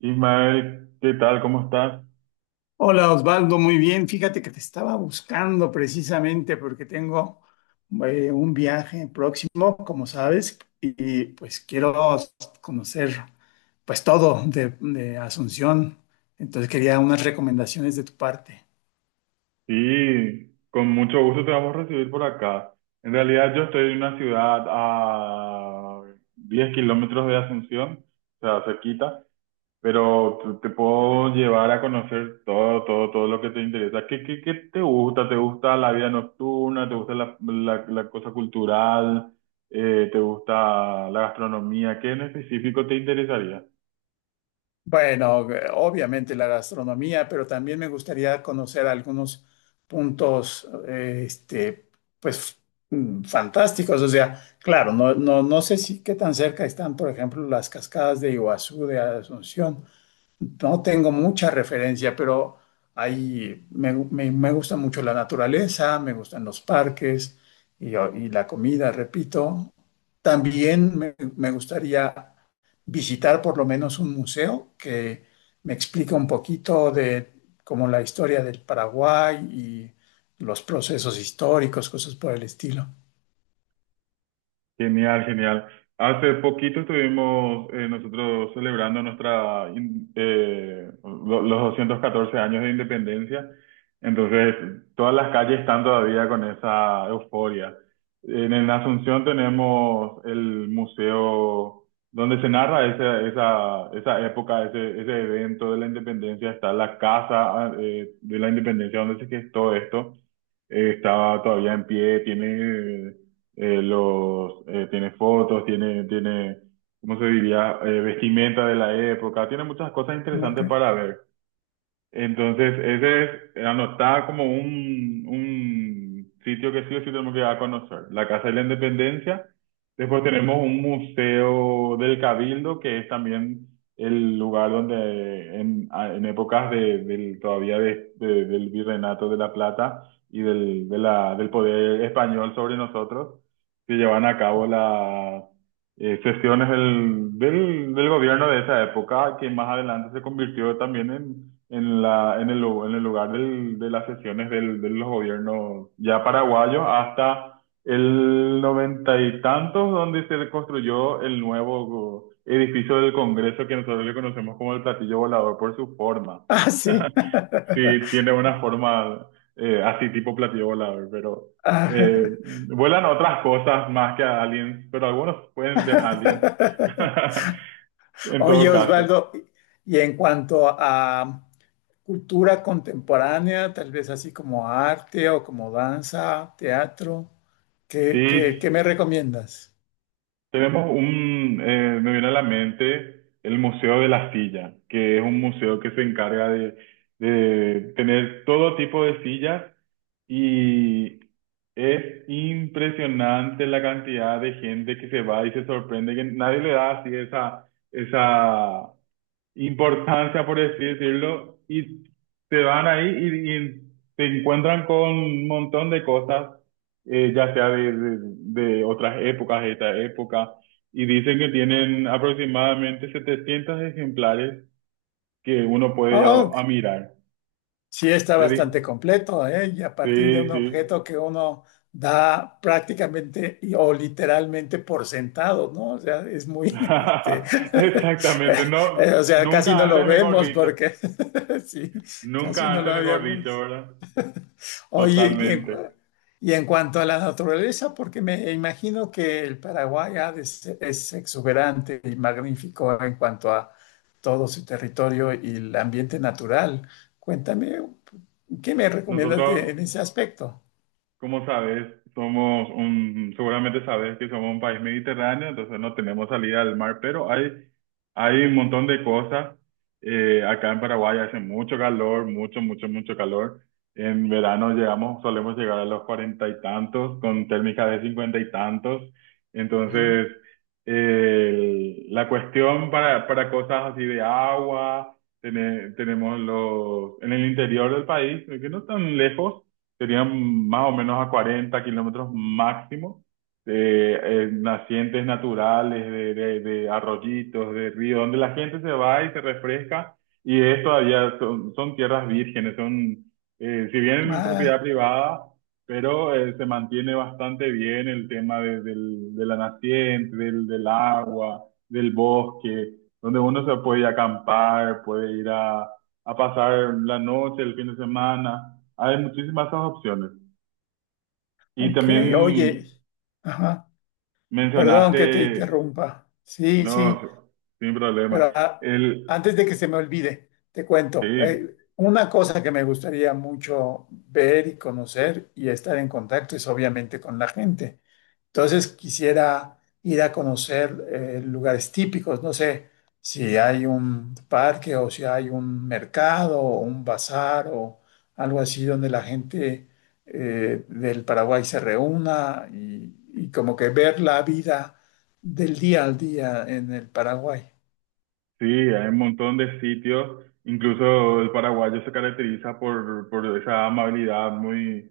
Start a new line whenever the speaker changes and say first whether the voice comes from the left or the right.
right: Ismael, ¿qué tal? ¿Cómo estás?
left: Hola Osvaldo, muy bien. Fíjate que te estaba buscando precisamente porque tengo un viaje próximo, como sabes, y, pues quiero conocer pues todo de Asunción. Entonces quería unas recomendaciones de tu parte.
right: Sí, con mucho gusto te vamos a recibir por acá. En realidad yo estoy en una ciudad a 10 kilómetros de Asunción, o sea, cerquita, pero te puedo llevar a conocer todo, todo, todo lo que te interesa. ¿Qué te gusta? ¿Te gusta la vida nocturna? ¿Te gusta la cosa cultural? ¿Te gusta la gastronomía? ¿Qué en específico te interesaría?
left: Bueno, obviamente la gastronomía, pero también me gustaría conocer algunos puntos, este, pues, mm, fantásticos. O sea, claro, no sé si qué tan cerca están, por ejemplo, las cascadas de Iguazú, de Asunción, no tengo mucha referencia, pero ahí me gusta mucho la naturaleza, me gustan los parques y la comida, repito. También me gustaría visitar por lo menos un museo que me explique un poquito de como la historia del Paraguay y los procesos históricos, cosas por el estilo.
right: Genial, genial. Hace poquito estuvimos nosotros celebrando nuestra los 214 años de independencia. Entonces, todas las calles están todavía con esa euforia. En Asunción tenemos el museo donde se narra esa época, ese evento de la independencia. Está la casa de la independencia donde se gestó esto. Estaba todavía en pie, tiene fotos, ¿Cómo se diría? Vestimenta de la época, tiene muchas cosas interesantes
left: Ok.
right: para ver. Entonces, ese es, anotaba como un sitio que sí o sí tenemos que ir a conocer, la Casa de la Independencia. Después tenemos un museo del Cabildo, que es también el lugar donde en épocas todavía del virreinato de La Plata y del poder español sobre nosotros, se llevan a cabo las sesiones del gobierno de esa época, que más adelante se convirtió también en la, en el, lu- en el lugar de las sesiones de los gobiernos ya paraguayos hasta el noventa y tantos, donde se construyó el nuevo edificio del Congreso que nosotros le conocemos como el platillo volador por su forma.
left: Ah, sí.
right: Sí, tiene una forma así tipo platillo volador, pero eh,
left: Ah.
right: vuelan otras cosas más que aliens, pero algunos pueden ser aliens en
left: Oye,
right: todo caso.
left: Osvaldo, y en cuanto a cultura contemporánea, tal vez así como arte o como danza, teatro, qué
right: Sí,
left: me recomiendas?
right: Me viene a la mente el Museo de la Silla, que es un museo que se encarga de tener todo tipo de sillas y es impresionante la cantidad de gente que se va y se sorprende que nadie le da así esa importancia, por así decirlo, y se van ahí y te encuentran con un montón de cosas, ya sea de otras épocas, de esta época, y dicen que tienen aproximadamente 700 ejemplares que uno puede ir a,
left: Oh,
right: a mirar.
left: sí, está
right: De
left: bastante
right: dis-
left: completo, ¿eh? Y a partir de
right: Sí,
left: un
right: sí.
left: objeto que uno da prácticamente y- o literalmente por sentado, ¿no? O sea, es muy, este,
right: Exactamente, no,
left: o sea, casi
right: nunca
left: no lo
right: antes mejor
left: vemos
right: dicho,
left: porque, sí, casi
right: nunca
left: no
right: antes
left: lo
right: mejor dicho,
left: habíamos.
right: ¿verdad?
left: Oye,
right: Totalmente.
left: y en cuanto a la naturaleza, porque me imagino que el Paraguay ha es exuberante y magnífico en cuanto a todo su territorio y el ambiente natural. Cuéntame, ¿qué me recomiendas de- en
right: Nosotros
left: ese aspecto?
right: Como sabes, seguramente sabes que somos un país mediterráneo, entonces no tenemos salida al mar, pero hay un montón de cosas. Acá en Paraguay hace mucho calor, mucho, mucho, mucho calor. En verano solemos llegar a los cuarenta y tantos, con térmicas de cincuenta y tantos.
left: Ujú.
right: Entonces, la cuestión para cosas así de agua, tenemos en el interior del país, que no tan lejos serían más o menos a 40 kilómetros máximo, de nacientes naturales, de arroyitos, de ríos, donde la gente se va y se refresca, y son tierras vírgenes, son, si bien propiedad
left: Ah,
right: privada, pero se mantiene bastante bien el tema de la naciente, del agua, del bosque, donde uno se puede ir a acampar, puede ir a pasar la noche, el fin de semana. Hay muchísimas esas opciones. Y
left: ok,
right: también
left: oye, ajá, perdón que te
right: mencionaste,
left: interrumpa. Sí, sí.
right: no, sin problema,
left: Pero ah,
right: el,
left: antes de que se me olvide, te cuento,
right: sí,
left: una cosa que me gustaría mucho ver y conocer y estar en contacto es obviamente con la gente. Entonces quisiera ir a conocer lugares típicos, no sé si hay un parque o si hay un mercado o un bazar o algo así donde la gente del Paraguay se reúna y como que ver la vida del día al día en el Paraguay.
right: sí, hay un montón de sitios, incluso el paraguayo se caracteriza por esa amabilidad muy,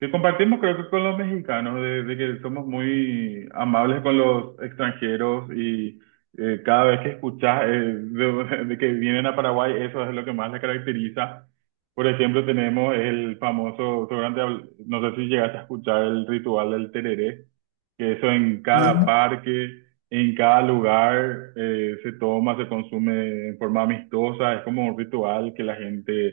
right: que compartimos creo que con los mexicanos, de que somos muy amables con los extranjeros y cada vez que escuchas de que vienen a Paraguay, eso es lo que más les caracteriza. Por ejemplo, tenemos el famoso, seguramente no sé si llegaste a escuchar el ritual del tereré, que eso en
left: No,
right: cada
left: no,
right: parque, en cada lugar se toma, se consume en forma amistosa, es como un ritual que la gente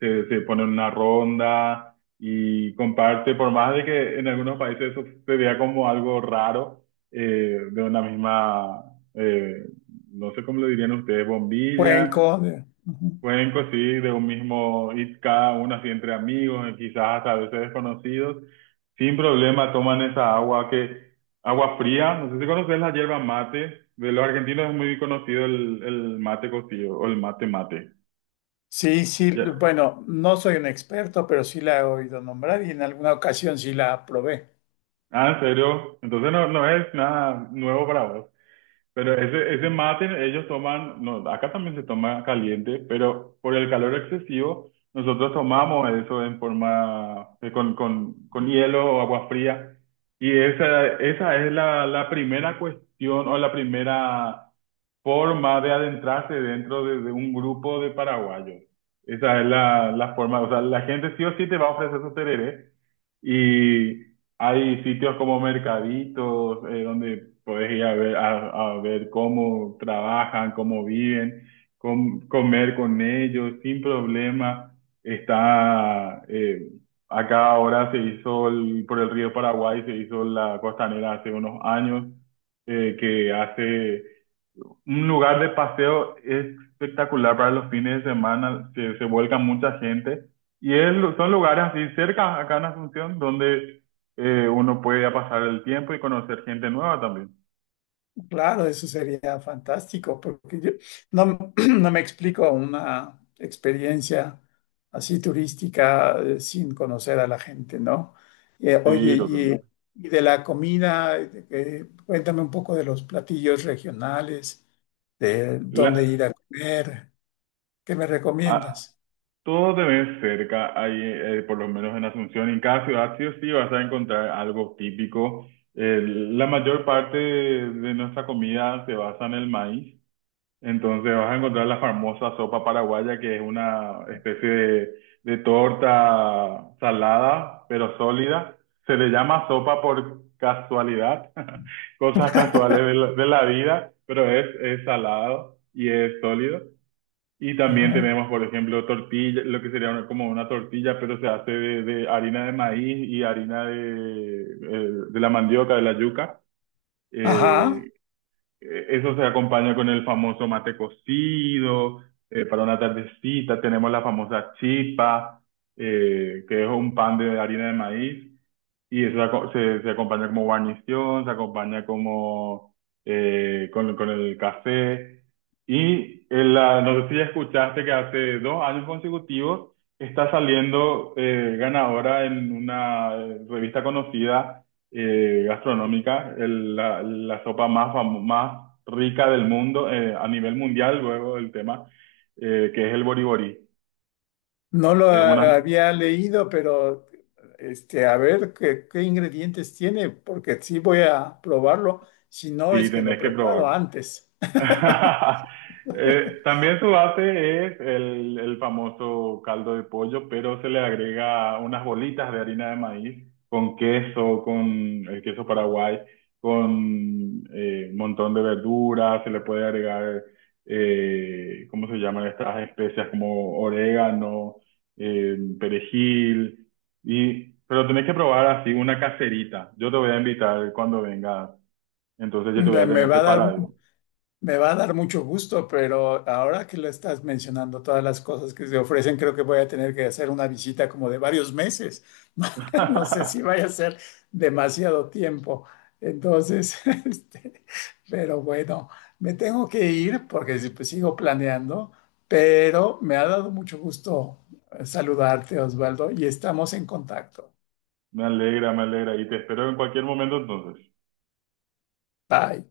right: se pone en una ronda y comparte, por más de que en algunos países eso se vea como algo raro, de una misma, eh, no sé cómo lo dirían ustedes, bombilla,
left: cuenco. De- ujú.
right: cuenco, sí, de un mismo hit cada uno así entre amigos, y quizás hasta a veces desconocidos, sin problema toman esa agua que, agua fría, no sé si conoces la hierba mate, de los argentinos es muy conocido el mate cocido o el mate mate.
left: Sí, sí,
right: Ya.
left: bueno, no soy un experto, pero sí la he oído nombrar y en alguna ocasión sí la probé.
right: Ah, en serio, entonces no, no es nada nuevo para vos. Pero ese mate ellos toman, no, acá también se toma caliente, pero por el calor excesivo nosotros tomamos eso en forma, con hielo o agua fría. Y esa es la primera cuestión o la primera forma de adentrarse dentro de un grupo de paraguayos. Esa es la forma, o sea, la gente sí o sí te va a ofrecer su tereré. Y hay sitios como mercaditos, donde puedes ir a ver, a ver cómo trabajan, cómo viven, comer con ellos sin problema. Está, eh, Acá ahora se hizo por el río Paraguay, se hizo la costanera hace unos años, que hace un lugar de paseo espectacular para los fines de semana, que se vuelca mucha gente. Y es son lugares así cerca, acá en Asunción, donde uno puede ya pasar el tiempo y conocer gente nueva también.
left: Claro, eso sería fantástico, porque yo no, no me explico una experiencia así turística sin conocer a la gente, ¿no?
right: Sí,
left: Oye,
right: totalmente.
left: y de la comida, cuéntame un poco de los platillos regionales, de dónde
right: La,
left: ir a comer, ¿qué me
right: a-
left: recomiendas?
right: Todo te ves cerca, ahí, por lo menos en Asunción. En cada ciudad sí o sí vas a encontrar algo típico. La mayor parte de nuestra comida se basa en el maíz. Entonces vas a encontrar la famosa sopa paraguaya, que es una especie de torta salada, pero sólida. Se le llama sopa por casualidad, cosas casuales de la vida, pero es salado y es sólido. Y también
left: Ajá.
right: tenemos, por ejemplo, tortilla, lo que sería como una tortilla, pero se hace de harina de maíz y harina de la mandioca, de la yuca.
left: Ajá.
right: Eh, Eso se acompaña con el famoso mate cocido, para una tardecita tenemos la famosa chipa, que es un pan de harina de maíz, y eso se acompaña como guarnición, se acompaña como con el café. Y no sé si ya escuchaste que hace 2 años consecutivos está saliendo ganadora en una revista conocida gastronómica, la sopa más rica del mundo a nivel mundial, luego el tema, que es el boriborí.
left: No lo
right: Es
left: ha-
right: una,
left: había leído, pero este, a ver qué ingredientes tiene, porque sí voy a probarlo. Si no,
right: sí,
left: es que lo
right: tenés que
left: preparo
right: probar.
left: antes.
right: También su base es el famoso caldo de pollo, pero se le agrega unas bolitas de harina de maíz con queso, con el queso paraguay, con un montón de verduras, se le puede agregar, ¿cómo se llaman estas especias? Como orégano, perejil, pero tenés que probar así una caserita. Yo te voy a invitar cuando vengas, entonces yo te voy
left: Me
right: a
left: me
right: tener
left: va a dar
right: preparado.
left: Me va a dar mucho gusto, pero ahora que lo estás mencionando, todas las cosas que se ofrecen, creo que voy a tener que hacer una visita como de varios meses. No sé si vaya a ser demasiado tiempo. Entonces, este, pero bueno, me tengo que ir porque si- pues, sigo planeando, pero me ha dado mucho gusto saludarte, Osvaldo, y estamos en contacto.
right: Me alegra, me alegra. Y te espero en cualquier momento entonces.
left: Bye.